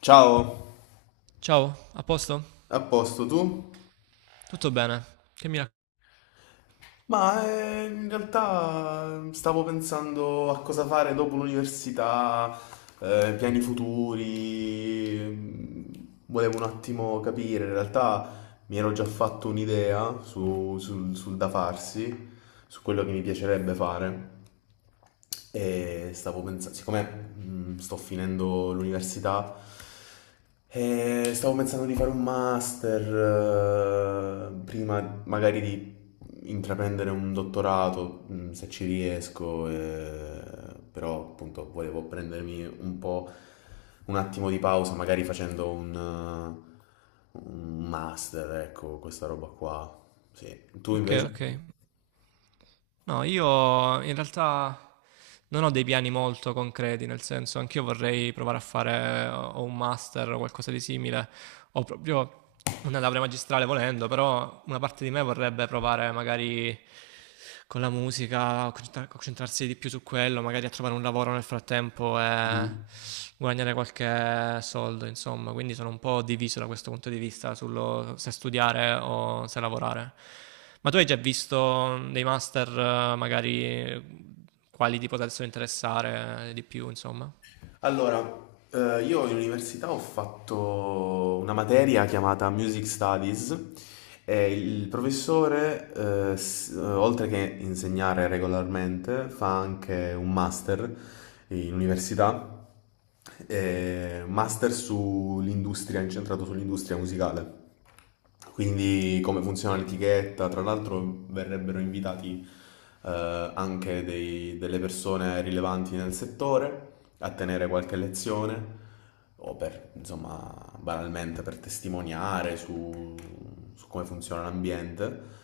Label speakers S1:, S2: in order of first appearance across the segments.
S1: Ciao,
S2: Ciao, a posto?
S1: a posto tu?
S2: Tutto bene? Che mi rac-
S1: Ma in realtà stavo pensando a cosa fare dopo l'università, piani futuri. Volevo un attimo capire, in realtà mi ero già fatto un'idea sul da farsi, su quello che mi piacerebbe fare. E stavo pensando, siccome sto finendo l'università, stavo pensando di fare un master, prima magari di intraprendere un dottorato, se ci riesco, però appunto volevo prendermi un po' un attimo di pausa, magari facendo un master, ecco, questa roba qua. Sì. Tu
S2: Ok,
S1: invece?
S2: ok. No, io in realtà non ho dei piani molto concreti, nel senso, anch'io vorrei provare a fare o un master o qualcosa di simile, ho proprio una laurea magistrale volendo, però una parte di me vorrebbe provare magari con la musica, a concentrarsi di più su quello, magari a trovare un lavoro nel frattempo e guadagnare qualche soldo, insomma, quindi sono un po' diviso da questo punto di vista sullo se studiare o se lavorare. Ma tu hai già visto dei master, magari quali ti potessero interessare di più, insomma?
S1: Allora, io in università ho fatto una materia chiamata Music Studies e il professore, oltre che insegnare regolarmente, fa anche un master in università, master sull'industria, incentrato sull'industria musicale. Quindi come funziona l'etichetta, tra l'altro verrebbero invitati anche delle persone rilevanti nel settore a tenere qualche lezione o per, insomma, banalmente per testimoniare su come funziona l'ambiente.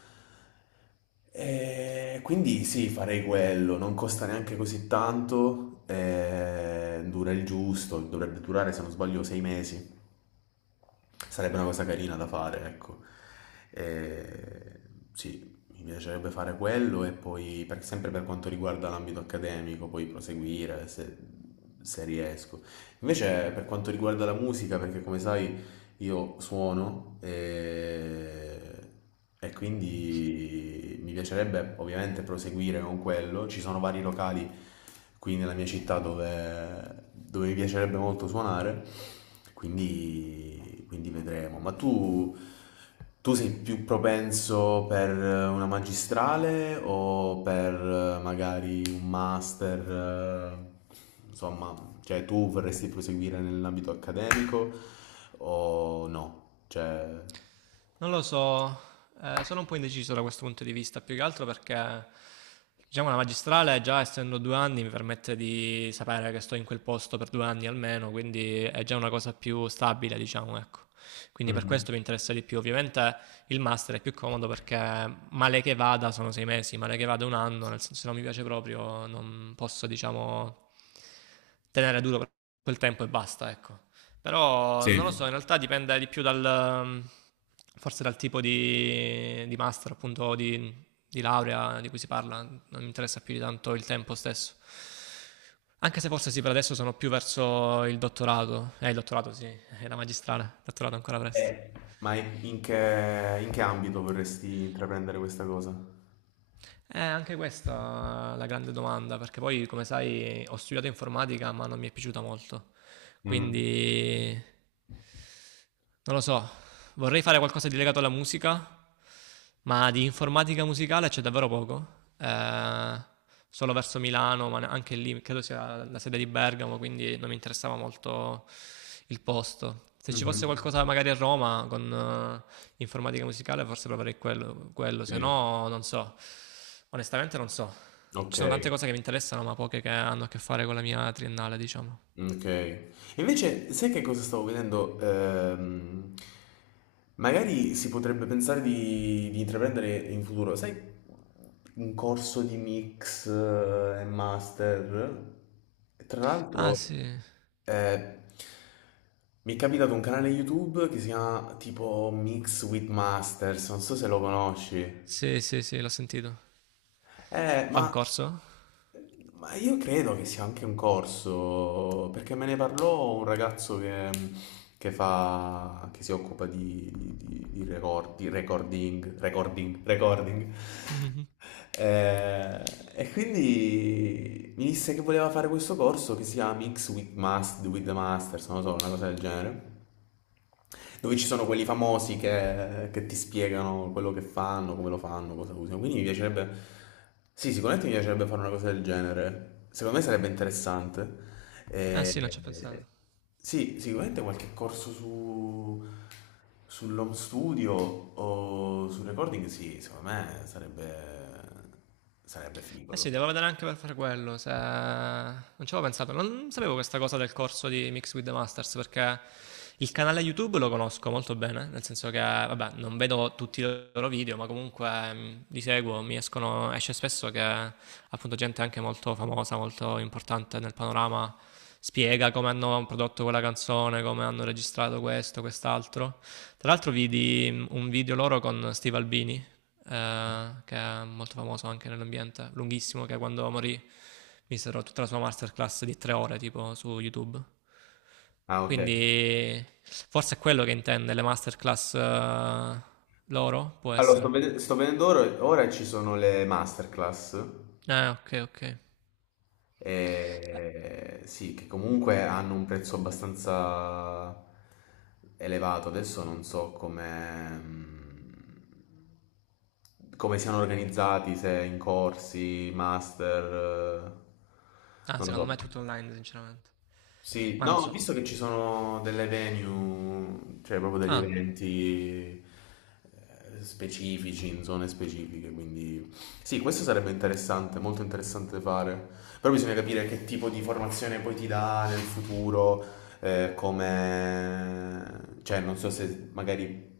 S1: E quindi sì, farei quello, non costa neanche così tanto, e dura il giusto, dovrebbe durare se non sbaglio sei mesi. Sarebbe una cosa carina da fare, ecco. E, sì, mi piacerebbe fare quello e poi, sempre per quanto riguarda l'ambito accademico, poi proseguire se riesco. Invece, per quanto riguarda la musica, perché come sai, io suono e quindi mi piacerebbe ovviamente proseguire con quello. Ci sono vari locali qui nella mia città dove mi piacerebbe molto suonare, quindi vedremo. Tu sei più propenso per una magistrale o per magari un master? eh, Insomma, cioè, tu vorresti proseguire nell'ambito accademico o no? Cioè,
S2: Non lo so, sono un po' indeciso da questo punto di vista, più che altro perché diciamo la magistrale, già essendo 2 anni, mi permette di sapere che sto in quel posto per 2 anni almeno, quindi è già una cosa più stabile, diciamo, ecco. Quindi per
S1: mhm.
S2: questo mi interessa di più. Ovviamente il master è più comodo perché male che vada sono 6 mesi, male che vada un anno, nel senso se non mi piace proprio non posso, diciamo, tenere duro per quel tempo e basta, ecco. Però non lo so,
S1: Sì.
S2: in realtà dipende di più dal, forse dal tipo di, master, appunto, di laurea di cui si parla. Non mi interessa più di tanto il tempo stesso. Anche se forse sì, per adesso sono più verso il dottorato. Il dottorato sì, è la magistrale, il dottorato ancora presto.
S1: Eh. Ma in che ambito vorresti intraprendere questa cosa?
S2: Anche questa è la grande domanda, perché poi, come sai, ho studiato informatica, ma non mi è piaciuta molto.
S1: Mhm.
S2: Quindi non lo so, vorrei fare qualcosa di legato alla musica, ma di informatica musicale c'è davvero poco. Solo verso Milano, ma anche lì credo sia la sede di Bergamo, quindi non mi interessava molto il posto. Se ci fosse
S1: Mhm.
S2: qualcosa magari a Roma con informatica musicale, forse proverei quello, se
S1: Sì.
S2: no non so. Onestamente non so. Ci
S1: Ok.
S2: sono tante cose che mi interessano, ma poche che hanno a che fare con la mia triennale, diciamo.
S1: Okay. Invece sai che cosa stavo vedendo? Magari si potrebbe pensare di intraprendere in futuro, sai, un corso di mix e master. Tra
S2: Ah,
S1: l'altro,
S2: sì.
S1: eh, mi è capitato un canale YouTube che si chiama tipo Mix with Masters, non so se lo conosci.
S2: Sì, sì, sì, l'ho sentito.
S1: Eh,
S2: Fa un
S1: ma
S2: corso?
S1: ma io credo che sia anche un corso, perché me ne parlò un ragazzo che fa, che si occupa di recording.
S2: Mhm.
S1: Eh, e quindi mi disse che voleva fare questo corso che si chiama with the Masters, non lo so, una cosa del genere. Dove ci sono quelli famosi che ti spiegano quello che fanno, come lo fanno, cosa usano. Quindi mi piacerebbe. Sì, sicuramente mi piacerebbe fare una cosa del genere. Secondo me sarebbe interessante.
S2: Eh sì, non ci ho
S1: Eh,
S2: pensato.
S1: sì, sicuramente qualche corso sull'home studio o sul recording, sì, secondo me sarebbe figo
S2: Eh
S1: da
S2: sì, devo
S1: fare.
S2: vedere anche per fare quello, se non ci avevo pensato, non sapevo questa cosa del corso di Mix with the Masters perché il canale YouTube lo conosco molto bene, nel senso che, vabbè, non vedo tutti i loro video, ma comunque li seguo, mi escono, esce spesso che appunto gente anche molto famosa, molto importante nel panorama spiega come hanno prodotto quella canzone, come hanno registrato questo, quest'altro. Tra l'altro vidi un video loro con Steve Albini che è molto famoso anche nell'ambiente, lunghissimo, che quando morì misero tutta la sua masterclass di 3 ore tipo su YouTube.
S1: Ah, ok.
S2: Quindi forse è quello che intende le masterclass loro, può
S1: Allora,
S2: essere.
S1: sto vedendo ora ci sono le masterclass.
S2: Ah, ok, ok.
S1: E sì, che comunque hanno un prezzo abbastanza elevato. Adesso non so come, come siano organizzati, se in corsi, master,
S2: Ah,
S1: non lo
S2: secondo me
S1: so.
S2: è tutto online, sinceramente.
S1: Sì,
S2: Ma
S1: no,
S2: non
S1: ho
S2: so.
S1: visto che ci sono delle venue, cioè proprio degli
S2: Ah,
S1: eventi specifici, in zone specifiche, quindi sì, questo sarebbe interessante, molto interessante fare, però bisogna capire che tipo di formazione poi ti dà nel futuro, cioè non so se magari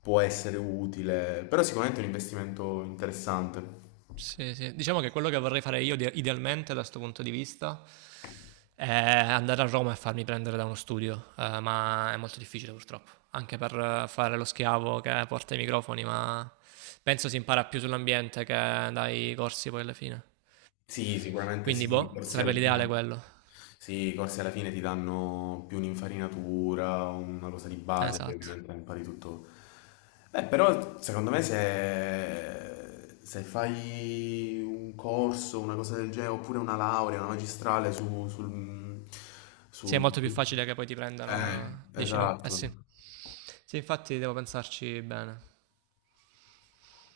S1: può essere utile, però sicuramente è un investimento interessante.
S2: sì, sì. Diciamo che quello che vorrei fare io idealmente da questo punto di vista Eh, andare a Roma e farmi prendere da uno studio, ma è molto difficile purtroppo, anche per fare lo schiavo che porta i microfoni, ma penso si impara più sull'ambiente che dai corsi poi alla fine.
S1: Sì, sicuramente
S2: Quindi,
S1: sì, i
S2: boh,
S1: corsi
S2: sarebbe
S1: alla
S2: l'ideale
S1: fine.
S2: quello.
S1: Sì, i corsi alla fine ti danno più un'infarinatura, una cosa di base, poi
S2: Esatto.
S1: ovviamente impari tutto. Beh, però secondo me se fai un corso, una cosa del genere, oppure una laurea, una magistrale
S2: Sì, è
S1: su,
S2: molto più facile che poi ti prendano, dici no? Eh sì.
S1: esatto.
S2: Sì, infatti devo pensarci bene.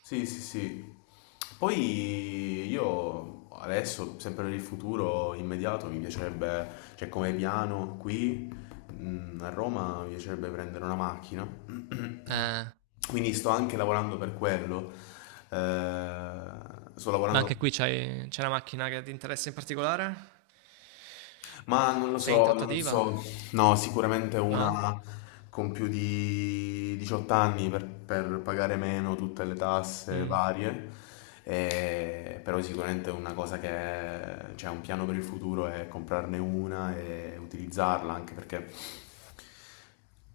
S1: Sì, sì, sì. Poi io adesso, sempre nel futuro immediato, mi piacerebbe, cioè come piano qui a Roma, mi piacerebbe prendere una macchina.
S2: Eh,
S1: Quindi sto anche lavorando per quello. Sto
S2: ma
S1: lavorando.
S2: anche qui c'è una macchina che ti interessa in particolare?
S1: Ma non lo
S2: Sei in
S1: so, non
S2: trattativa?
S1: so. No, sicuramente
S2: No?
S1: una con più di 18 anni per pagare meno tutte le tasse
S2: Mm,
S1: varie. Però sicuramente una cosa che c'è un piano per il futuro è comprarne una e utilizzarla, anche perché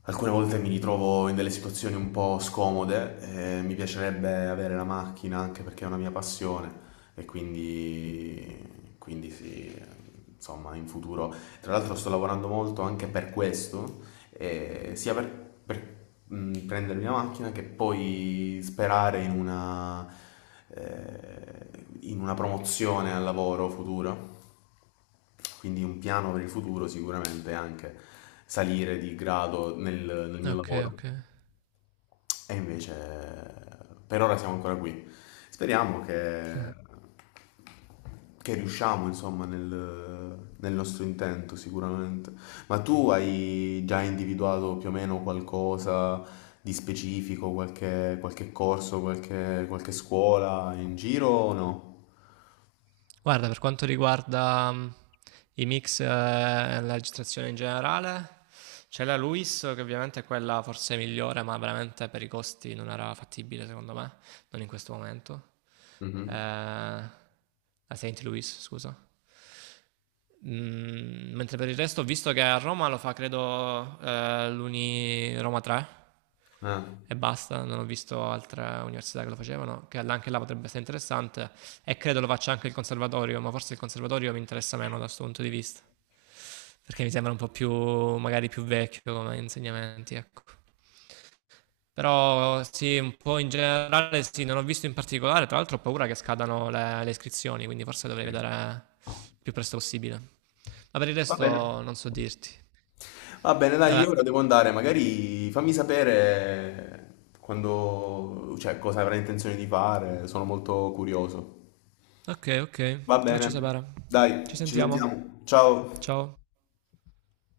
S1: alcune volte mi ritrovo in delle situazioni un po' scomode, mi piacerebbe avere la macchina anche perché è una mia passione, e quindi sì, insomma, in futuro. Tra l'altro sto lavorando molto anche per questo, eh, sia per, per, prendermi la macchina che poi sperare in eh, in una promozione al lavoro futuro. Quindi un piano per il futuro sicuramente è anche salire di grado nel mio
S2: Ok,
S1: lavoro.
S2: ok.
S1: E invece per ora siamo ancora qui. Speriamo che riusciamo, insomma, nel nostro intento sicuramente. Ma tu hai già individuato più o meno qualcosa di specifico, qualche corso, qualche scuola in giro o no?
S2: Guarda, per quanto riguarda i mix e la registrazione in generale, c'è la Luis che ovviamente è quella forse migliore, ma veramente per i costi non era fattibile secondo me, non in questo momento. Eh,
S1: Mhm.
S2: la Saint Louis, scusa. Mentre per il resto ho visto che a Roma lo fa, credo, l'Uni Roma 3
S1: Ah,
S2: e basta. Non ho visto altre università che lo facevano, che anche là potrebbe essere interessante. E credo lo faccia anche il conservatorio, ma forse il conservatorio mi interessa meno da questo punto di vista, perché mi sembra un po' più, magari più vecchio come insegnamenti, ecco. Però sì, un po' in generale sì, non ho visto in particolare, tra l'altro ho paura che scadano le iscrizioni, quindi forse dovrei vedere
S1: ok.
S2: il più presto possibile. Ma per il
S1: Va bene.
S2: resto non so dirti.
S1: Va bene, dai, io
S2: Vabbè.
S1: ora devo andare, magari fammi sapere quando, cioè, cosa avrai intenzione di fare, sono molto curioso.
S2: Ok, ok.
S1: Va
S2: Ti faccio
S1: bene,
S2: sapere. Ci
S1: dai, ci
S2: sentiamo.
S1: sentiamo. Ciao.
S2: Ciao.